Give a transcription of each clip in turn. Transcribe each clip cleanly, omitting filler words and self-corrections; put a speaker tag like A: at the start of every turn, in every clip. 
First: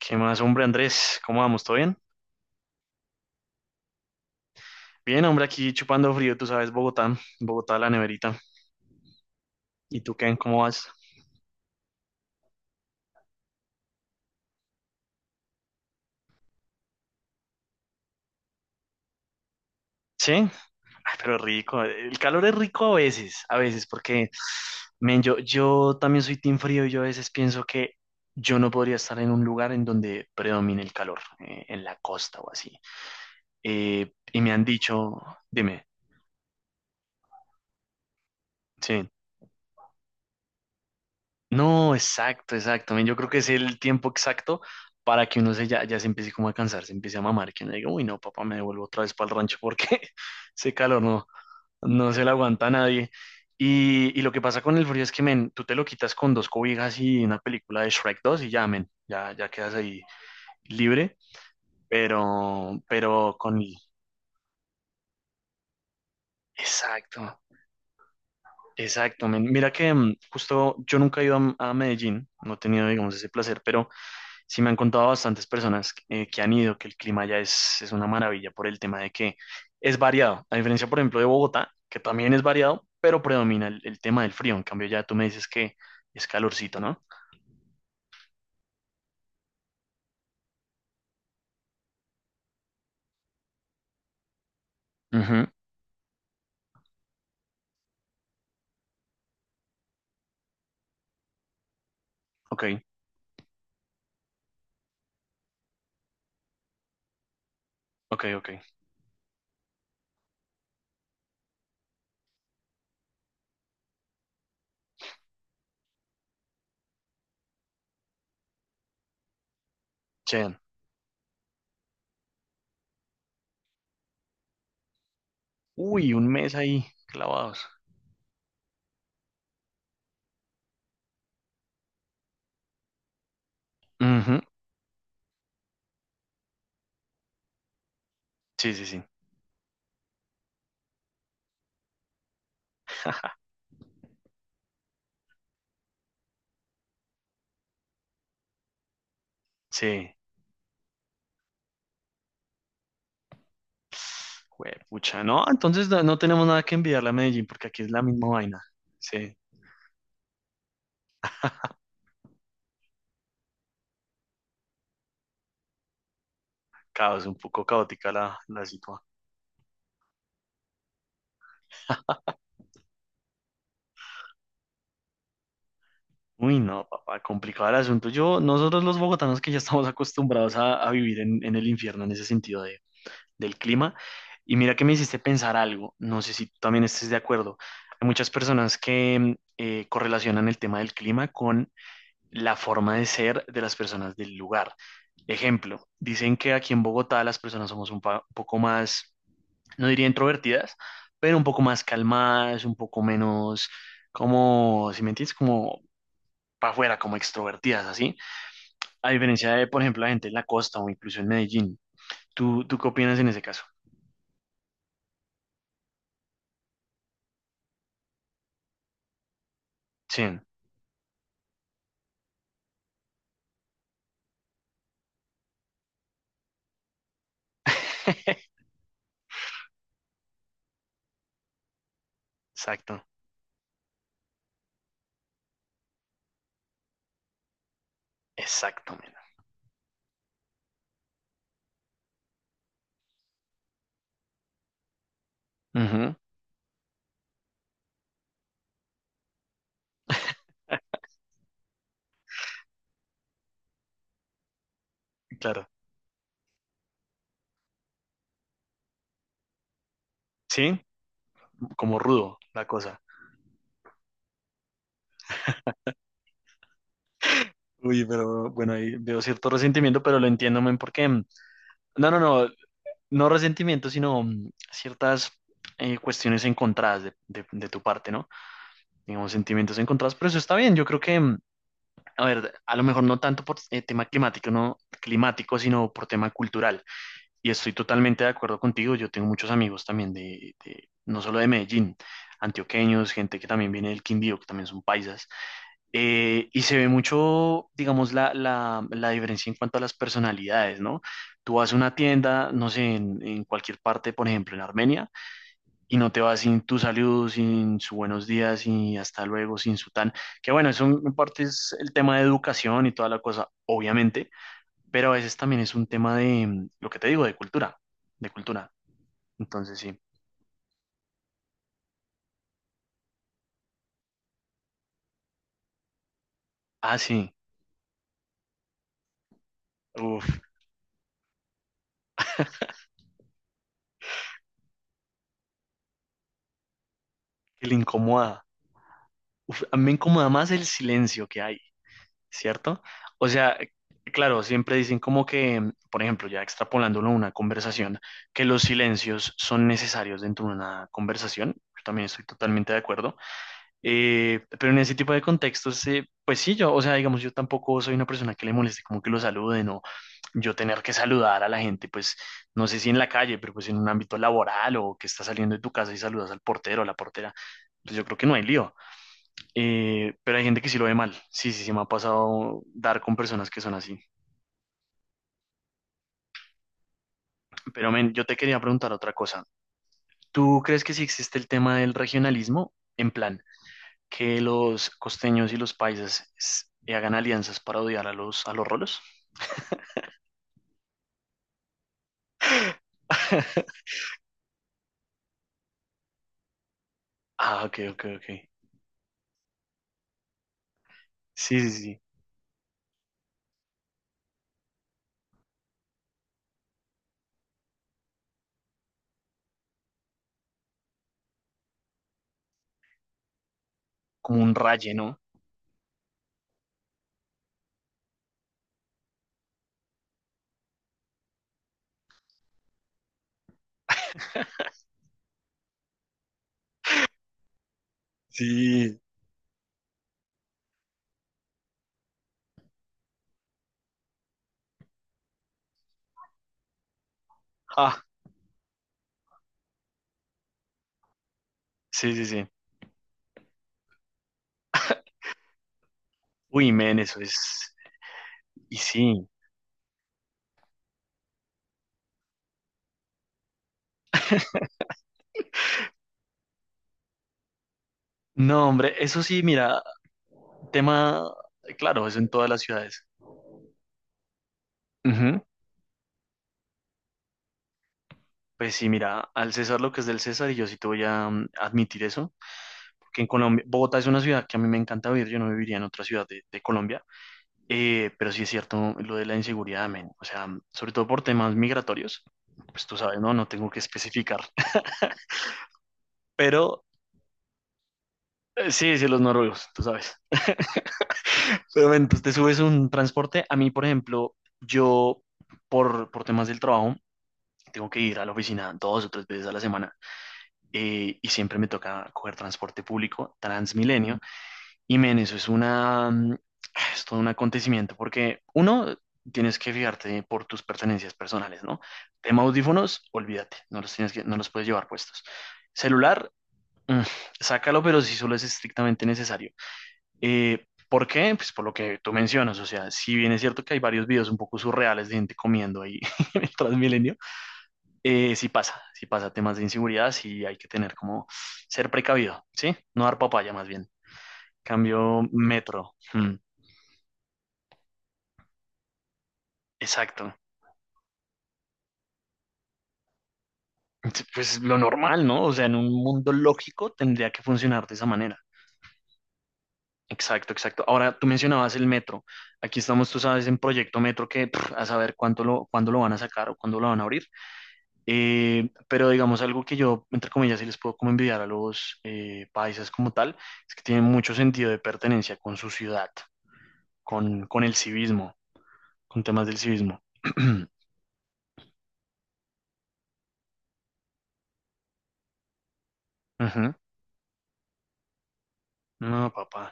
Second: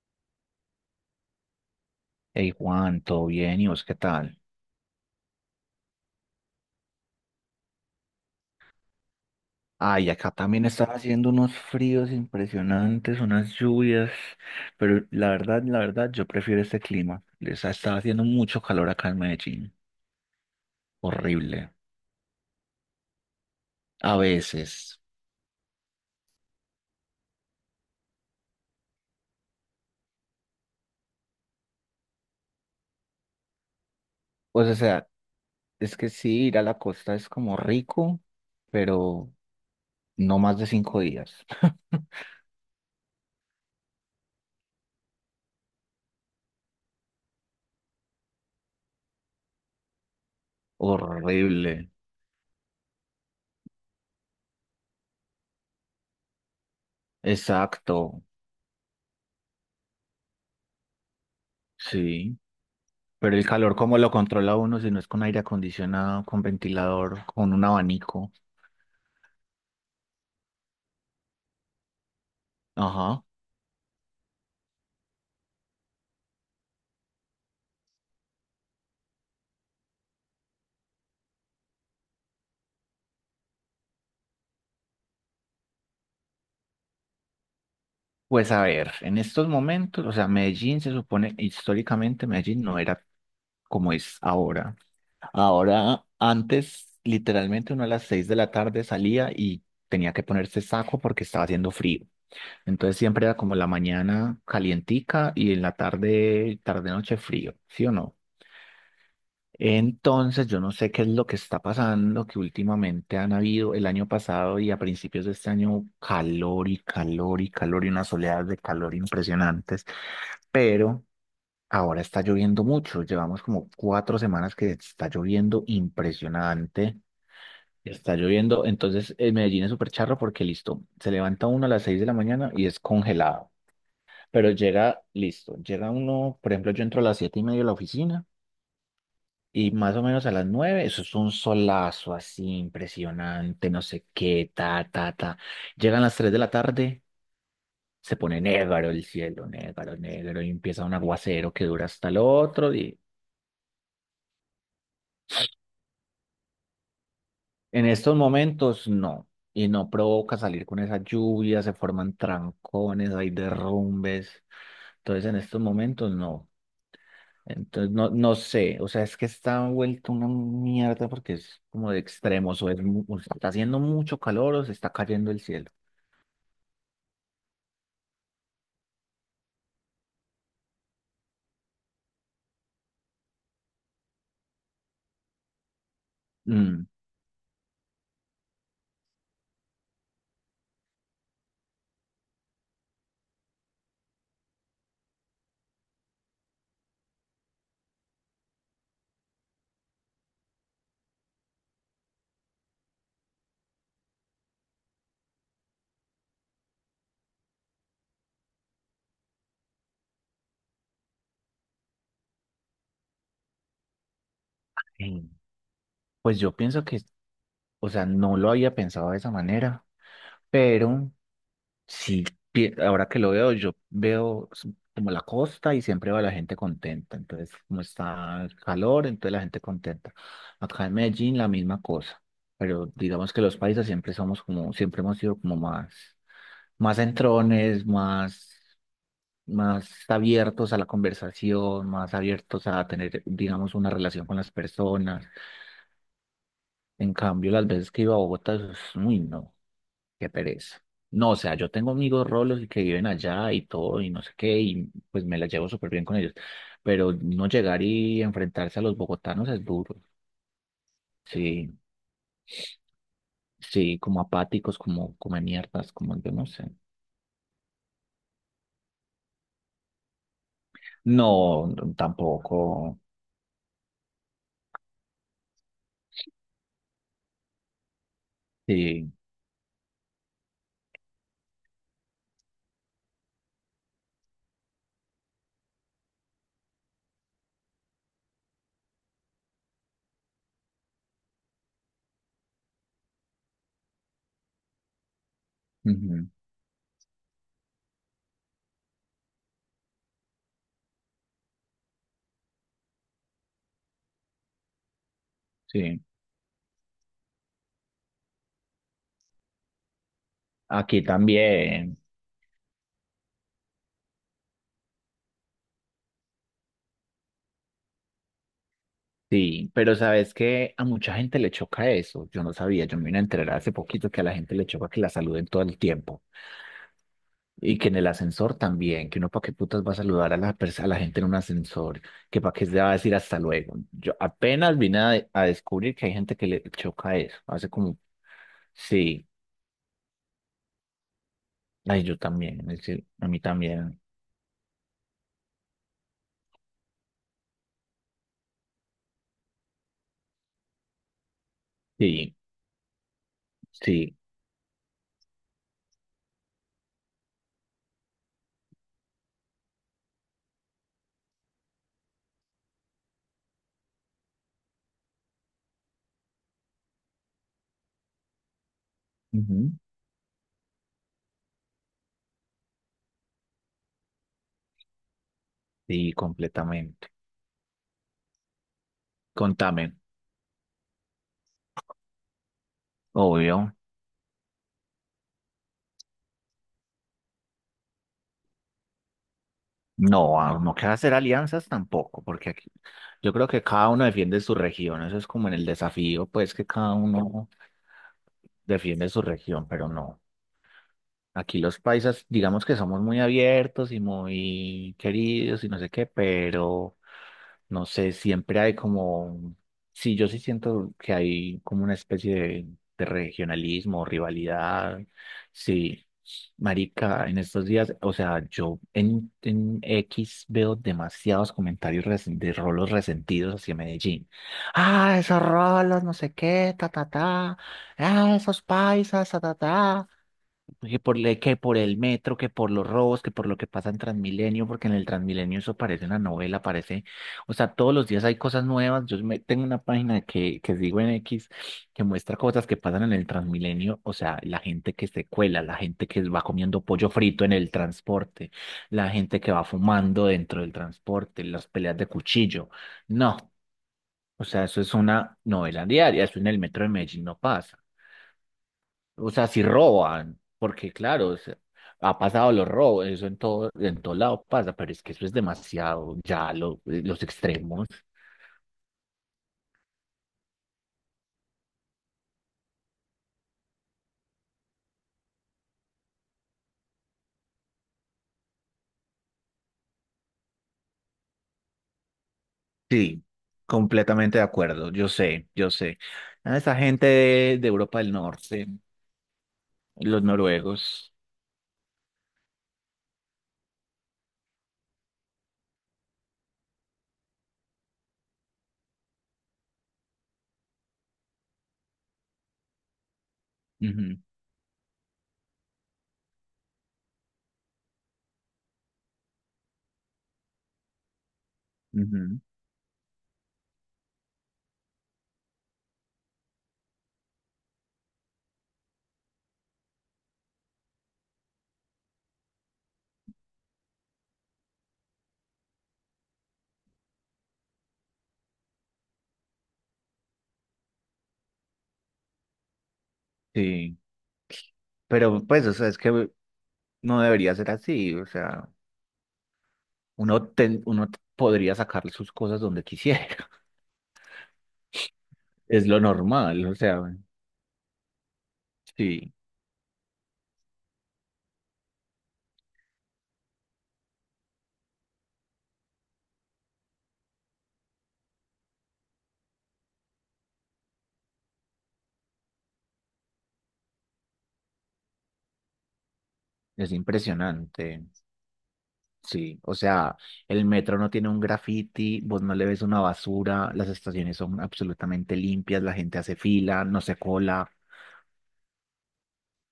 A: ¿Qué más, hombre, Andrés? ¿Cómo vamos? ¿Todo bien?
B: Hey Juan, ¿todo bien? ¿Y vos qué tal?
A: Bien, hombre, aquí chupando frío, tú sabes, Bogotá, Bogotá, la neverita. ¿Y
B: Ay,
A: tú
B: acá
A: qué? ¿Cómo
B: también
A: vas?
B: estaba haciendo unos fríos impresionantes, unas lluvias, pero la verdad, yo prefiero este clima. Les ha estado haciendo mucho calor acá en Medellín.
A: Sí. Ay, pero
B: Horrible.
A: rico. El calor es rico a veces,
B: A
A: porque,
B: veces.
A: men, yo también soy team frío y yo a veces pienso que yo no podría estar en un lugar en donde predomine el calor, en la costa o así. Y me han
B: Pues, o sea,
A: dicho, dime,
B: es que sí, ir a la costa es como rico,
A: sí.
B: pero no más de 5 días.
A: No, exacto, exacto. Men, yo creo que es el tiempo exacto para que uno se ya, ya se empiece como a cansar, se empiece a mamar, que uno diga, uy, no, papá, me devuelvo otra vez para el rancho porque ese calor no,
B: Horrible.
A: no se lo aguanta a nadie. Y lo que pasa con el frío es que, men, tú te lo quitas con dos cobijas y una película de Shrek
B: Exacto.
A: dos y ya, men, ya, ya quedas ahí libre,
B: Sí.
A: pero
B: Pero el
A: con el...
B: calor, ¿cómo lo controla uno si no es con aire acondicionado, con
A: Exacto,
B: ventilador, con un abanico?
A: exacto, men. Mira que justo yo nunca he ido a Medellín, no he tenido, digamos,
B: Ajá.
A: ese placer, pero... Sí, me han contado bastantes personas que han ido que el clima ya es una maravilla por el tema de que es variado, a diferencia, por ejemplo, de Bogotá, que también es variado, pero predomina el tema del frío. En cambio, ya tú me dices que es calorcito, ¿no?
B: Pues a ver, en estos momentos, o sea, Medellín se supone, históricamente Medellín no era como es ahora.
A: Ujú.
B: Ahora, antes, literalmente uno a las 6 de la tarde salía y tenía que ponerse saco porque estaba haciendo frío.
A: Ok,
B: Entonces siempre era como la mañana calientica y en la tarde, tarde noche frío, ¿sí o no?
A: ok, ok.
B: Entonces, yo no sé qué es lo que está pasando, que últimamente han habido el año pasado y a principios de este año calor y calor y calor y unas oleadas de calor impresionantes,
A: Che.
B: pero ahora está lloviendo mucho. Llevamos como 4 semanas que está lloviendo
A: Uy, un mes ahí
B: impresionante.
A: clavados.
B: Está lloviendo, entonces en Medellín es súper charro porque listo, se levanta uno a las 6 de la mañana y es congelado,
A: Ujú,
B: pero llega, listo, llega uno, por ejemplo, yo entro a las 7:30 a la oficina.
A: sí, sí, sí.
B: Y más o menos a las 9, eso es un solazo así impresionante, no sé qué, ta, ta, ta. Llegan las 3 de la tarde, se pone negro el cielo, negro,
A: Sí.
B: negro, y empieza un aguacero que dura hasta el otro día.
A: ¡Pucha! No, entonces no, no tenemos nada que enviarle a Medellín porque aquí
B: En
A: es la
B: estos
A: misma vaina.
B: momentos no,
A: Sí.
B: y no provoca salir con esa lluvia, se forman trancones, hay derrumbes. Entonces en estos momentos no.
A: Caos, un poco
B: Entonces, no,
A: caótica
B: no
A: la, la
B: sé, o sea,
A: situación.
B: es que está vuelto una mierda porque es como de extremos, o está haciendo mucho calor o se está cayendo el cielo.
A: Uy, no, papá, complicado el asunto. Yo, nosotros los bogotanos que ya estamos acostumbrados a vivir en el infierno en ese sentido de- del clima. Y mira que me hiciste pensar algo, no sé si tú también
B: Mm,
A: estés de acuerdo. Hay muchas personas que correlacionan el tema del clima con la forma de ser de las personas del lugar. Ejemplo, dicen que aquí en Bogotá las personas somos un, pa- un poco más, no diría introvertidas, pero un poco más calmadas, un poco menos, como, si me entiendes, como para afuera, como extrovertidas, así, a diferencia de, por ejemplo, la gente en la costa o incluso en Medellín. ¿Tú qué opinas en ese caso?
B: sí. Pues yo pienso que, o sea, no lo había pensado de esa manera,
A: Sí.
B: pero sí, ahora que lo veo, como la costa y siempre va la gente contenta. Entonces, como está el calor, entonces la gente contenta. Acá en Medellín la misma cosa, pero
A: Exacto,
B: digamos que los países siempre somos como, siempre hemos sido como más. Más entrones, más,
A: exacto, mira.
B: más abiertos a la conversación, más abiertos a tener, digamos, una relación con las personas.
A: Ujú.
B: En cambio, las veces que iba a Bogotá, eso es, uy, no, qué pereza. No, o sea, yo tengo amigos rolos y que viven allá y todo y no sé qué, y pues me la
A: Claro.
B: llevo súper bien con ellos. Pero no llegar y enfrentarse a los bogotanos es duro.
A: Sí,
B: Sí,
A: como rudo la cosa.
B: sí, como apáticos, como come mierdas, como yo no sé.
A: Uy, pero bueno, ahí veo cierto resentimiento, pero lo entiendo, men, porque...
B: No, no,
A: no, no, no,
B: tampoco.
A: no resentimiento, sino ciertas cuestiones encontradas de tu parte, ¿no?
B: Sí,
A: Digamos, sentimientos encontrados, pero eso está bien. Yo creo que a ver, a lo mejor no tanto por tema climático, no climático, sino por tema cultural. Y estoy totalmente de acuerdo contigo. Yo tengo muchos amigos también de- no solo de Medellín, antioqueños, gente que también viene del Quindío, que también son paisas.
B: ujú,
A: Y se ve mucho, digamos, la diferencia en cuanto a las personalidades, ¿no? Tú vas a una tienda, no sé, en cualquier parte, por ejemplo, en Armenia, y
B: sí.
A: no te vas sin tu saludo, sin su buenos días y hasta luego, sin su tan. Que bueno, eso
B: Aquí
A: en parte es el
B: también,
A: tema de educación y toda la cosa, obviamente, pero a veces también es un tema de lo que te digo, de cultura, de cultura.
B: sí,
A: Entonces
B: pero
A: sí.
B: sabes que a mucha gente le choca eso. Yo no sabía, yo me vine a enterar hace poquito que a la gente le choca que la saluden todo el tiempo
A: Ah, sí.
B: y que en el ascensor también, que uno para qué putas va a saludar
A: Uf,
B: a la gente en un ascensor, que para qué se va a decir hasta luego. Yo apenas vine a descubrir que hay gente que le choca eso. Hace
A: el
B: como,
A: incomoda.
B: sí,
A: Uf, a mí me incomoda más el silencio que hay,
B: ay, yo también, es
A: ¿cierto?
B: decir,
A: O
B: a mí
A: sea,
B: también,
A: claro, siempre dicen como que, por ejemplo, ya extrapolándolo a una conversación, que los silencios son necesarios dentro de una conversación. Yo también estoy
B: sí,
A: totalmente de acuerdo.
B: sí,
A: Pero en ese tipo de contextos, pues sí, yo, o sea, digamos, yo tampoco soy una persona que le moleste como que lo saluden o yo tener que saludar a la gente, pues no sé si en la calle, pero pues en un ámbito laboral o que estás saliendo de tu casa y saludas al portero o la portera, pues yo creo que no hay lío.
B: ujú,
A: Pero hay gente que sí lo ve mal. Sí, sí, sí, me ha pasado dar con personas que son así.
B: sí, completamente.
A: Pero men, yo te quería preguntar otra cosa.
B: Contame,
A: ¿Tú crees que sí existe el tema del regionalismo? En plan,
B: obvio.
A: que los costeños y los paisas s- hagan alianzas para odiar a los rolos.
B: No, no queda hacer alianzas tampoco, porque aquí, yo creo que cada uno defiende su región, eso es como en el desafío, pues que cada uno
A: Ah, ok, ok, ok.
B: defiende su región, pero no. Aquí
A: Sí, sí,
B: los
A: sí.
B: paisas, digamos que somos muy abiertos y muy queridos y no sé qué, pero no sé, siempre hay como, sí, yo sí siento que hay como una especie de regionalismo,
A: Como un raye,
B: rivalidad,
A: ¿no?
B: sí, marica, en estos días, o sea, yo en X veo demasiados comentarios de rolos resentidos hacia Medellín. Ah, esos rolos, no sé qué, ta, ta, ta, ah, esos
A: Sí.
B: paisas, ta, ta, ta. Que por el metro, que por los robos, que por lo que pasa en Transmilenio, porque en el Transmilenio eso parece una novela, parece, o sea, todos
A: Ah,
B: los días hay cosas nuevas. Tengo una página que sigo en X que
A: sí, sí,
B: muestra
A: sí.
B: cosas que pasan en el Transmilenio, o sea, la gente que se cuela, la gente que va
A: Uy,
B: comiendo
A: men,
B: pollo
A: eso
B: frito en el
A: es.
B: transporte,
A: Y
B: la
A: sí.
B: gente que va fumando dentro del transporte, las peleas de cuchillo. No, o sea, eso es una novela diaria, eso en el metro de Medellín no pasa.
A: No, hombre, eso
B: O
A: sí,
B: sea, si
A: mira,
B: roban, porque claro,
A: tema,
B: o sea,
A: claro, eso
B: ha
A: en todas
B: pasado
A: las
B: los
A: ciudades.
B: robos, eso en todo, lado pasa, pero es que eso es
A: Ujú.
B: demasiado, ya los extremos.
A: Pues sí, mira, al César lo que es del César, y yo sí te voy a admitir eso, porque en Colombia, Bogotá es una ciudad que a mí me encanta vivir, yo no viviría en otra ciudad de Colombia. Pero sí es cierto lo de la inseguridad, men. O sea, sobre todo por temas migratorios, pues tú sabes,
B: Sí,
A: ¿no? No tengo que
B: completamente
A: especificar.
B: de acuerdo, yo sé, yo sé. Ah, esa
A: Pero
B: gente de Europa del Norte,
A: sí, sí, los noruegos, tú sabes.
B: los noruegos.
A: Pero men, pues te subes un transporte. A mí, por ejemplo, yo por temas del trabajo tengo que ir a la oficina dos o tres veces a la semana, y siempre me toca coger transporte público,
B: Ujú,
A: Transmilenio, y men, eso es una, es todo un acontecimiento porque uno, tienes que fijarte por tus pertenencias personales, ¿no?
B: ujú,
A: Tema audífonos, olvídate, no los tienes que, no los puedes llevar puestos. Celular, mm, sácalo, pero si solo es estrictamente necesario. ¿por qué? Pues por lo que tú mencionas, o sea, si bien es cierto que hay varios videos un poco surreales de gente comiendo ahí en el Transmilenio, sí pasa temas de inseguridad, sí hay que tener como ser precavido, ¿sí? No dar papaya más bien.
B: sí,
A: Cambio
B: pero pues, o sea,
A: metro.
B: es que
A: Mm.
B: no debería ser así, o sea,
A: Exacto.
B: uno podría sacarle sus cosas donde quisiera,
A: Pues lo normal, ¿no? O sea, en
B: es
A: un
B: lo
A: mundo
B: normal, o
A: lógico
B: sea,
A: tendría que funcionar de esa manera.
B: sí,
A: Exacto, exacto. Ahora, tú mencionabas el metro. Aquí estamos, tú sabes, en Proyecto Metro que pff, a saber cuánto lo, cuándo lo van a sacar o cuándo lo van a abrir. Pero digamos algo que yo, entre comillas, sí les puedo como envidiar a los paisas como tal, es que tienen mucho sentido de pertenencia con su ciudad,
B: es
A: con el
B: impresionante.
A: civismo, con temas del
B: Sí, o
A: civismo.
B: sea, el metro no tiene un graffiti, vos no le ves una basura, las estaciones son absolutamente limpias, la gente hace
A: Ujú.
B: fila, no se cola.
A: No, papá.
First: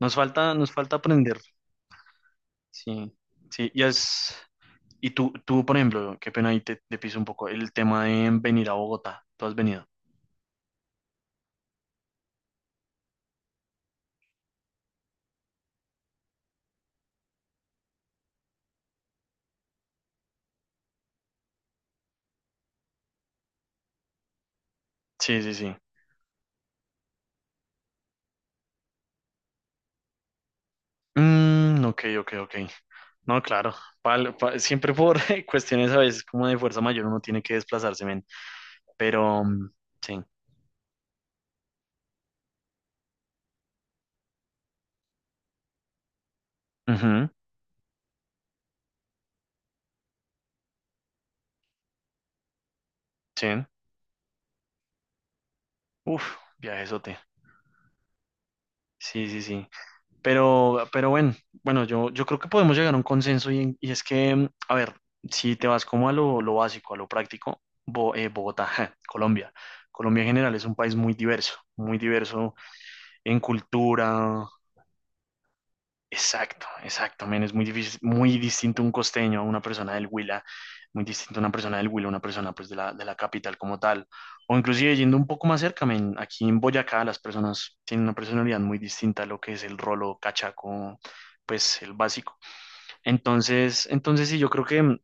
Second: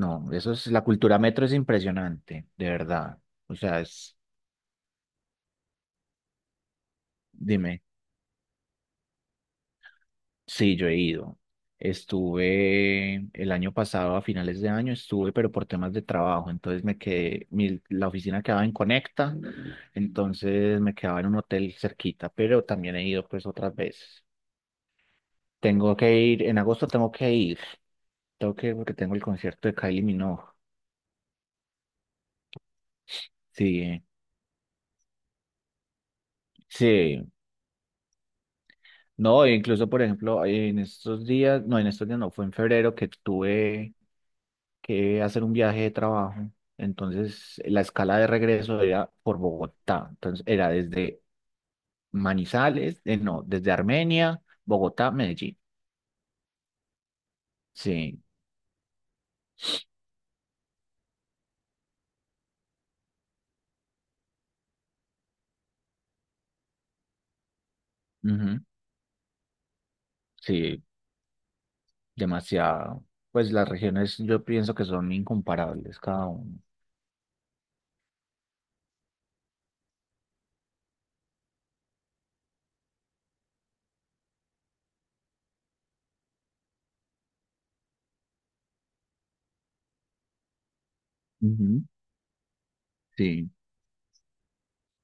B: eso es,
A: Nos
B: la
A: falta
B: cultura
A: aprender.
B: metro es impresionante, de
A: Sí,
B: verdad. O
A: sí.
B: sea,
A: Ya
B: es,
A: es. Y tú, por ejemplo, qué pena ahí te, te piso un poco el
B: dime,
A: tema de venir a Bogotá. ¿Tú has venido?
B: sí, yo he ido. Estuve el año pasado, a finales de año, estuve, pero por temas de trabajo, entonces me quedé, la oficina quedaba en Conecta, entonces me quedaba en un hotel cerquita, pero también he ido pues otras veces.
A: Sí, sí, sí.
B: Tengo que ir, en agosto tengo que ir. Tengo que ir porque tengo el concierto de Kylie Minogue.
A: Mm, ok, ok, ok. No, claro.
B: Sí,
A: Pal- pa- siempre por cuestiones a veces como de fuerza mayor uno
B: sí.
A: tiene que desplazarse, men. Pero,
B: No, e incluso, por
A: sí.
B: ejemplo, en estos días, no, en estos días no, fue en febrero que tuve que hacer un viaje de trabajo.
A: Ujú,
B: Entonces, la escala de regreso era por Bogotá. Entonces, era desde Manizales, no,
A: sí.
B: desde Armenia, Bogotá, Medellín.
A: Uf, viajezote.
B: Sí,
A: Sí, sí, sí. Pero bueno, bueno, yo creo que podemos llegar a un consenso y, en- y es que, a ver, si te vas como a lo básico, a lo práctico, Bo-
B: ujú,
A: Bogotá, Colombia. Colombia en general es un
B: sí,
A: país muy diverso
B: demasiado.
A: en
B: Pues las regiones yo
A: cultura.
B: pienso que son incomparables cada
A: Exacto, exacto, men, es muy difícil, muy distinto un costeño a una persona del Huila, muy distinto a una persona del Huila, a una persona pues de la capital como tal, o inclusive yendo un poco más cerca, men, aquí en Boyacá las personas tienen una personalidad muy distinta a lo que es el rolo cachaco, pues
B: uno.
A: el básico.
B: Sí,
A: Entonces, entonces sí, yo creo que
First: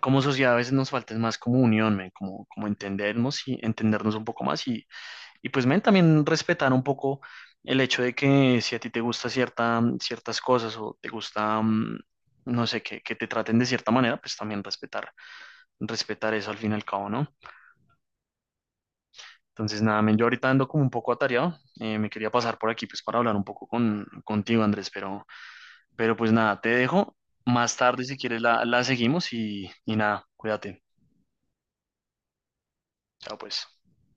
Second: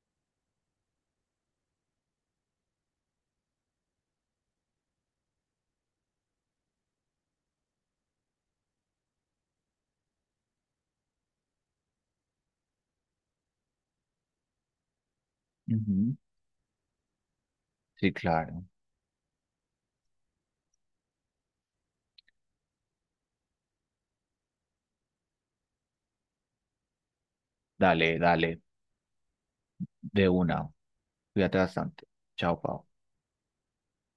A: como sociedad a veces nos falta es más como unión, men, como, como entendernos y entendernos un poco más y pues, men, también respetar un poco el hecho de que si a ti te gusta cierta, ciertas cosas o te gusta, no sé, que te traten de cierta manera, pues también respetar,
B: ujú,
A: respetar eso al fin y al cabo, ¿no?
B: sí, claro.
A: Entonces, nada, men, yo ahorita ando como un poco atareado, me quería pasar por aquí pues para hablar un poco con, contigo, Andrés, pero pues nada, te dejo. Más tarde, si
B: Dale,
A: quieres,
B: dale,
A: la seguimos y nada,
B: de una.
A: cuídate.
B: Cuídate bastante. Chao, Pau.
A: Chao, pues.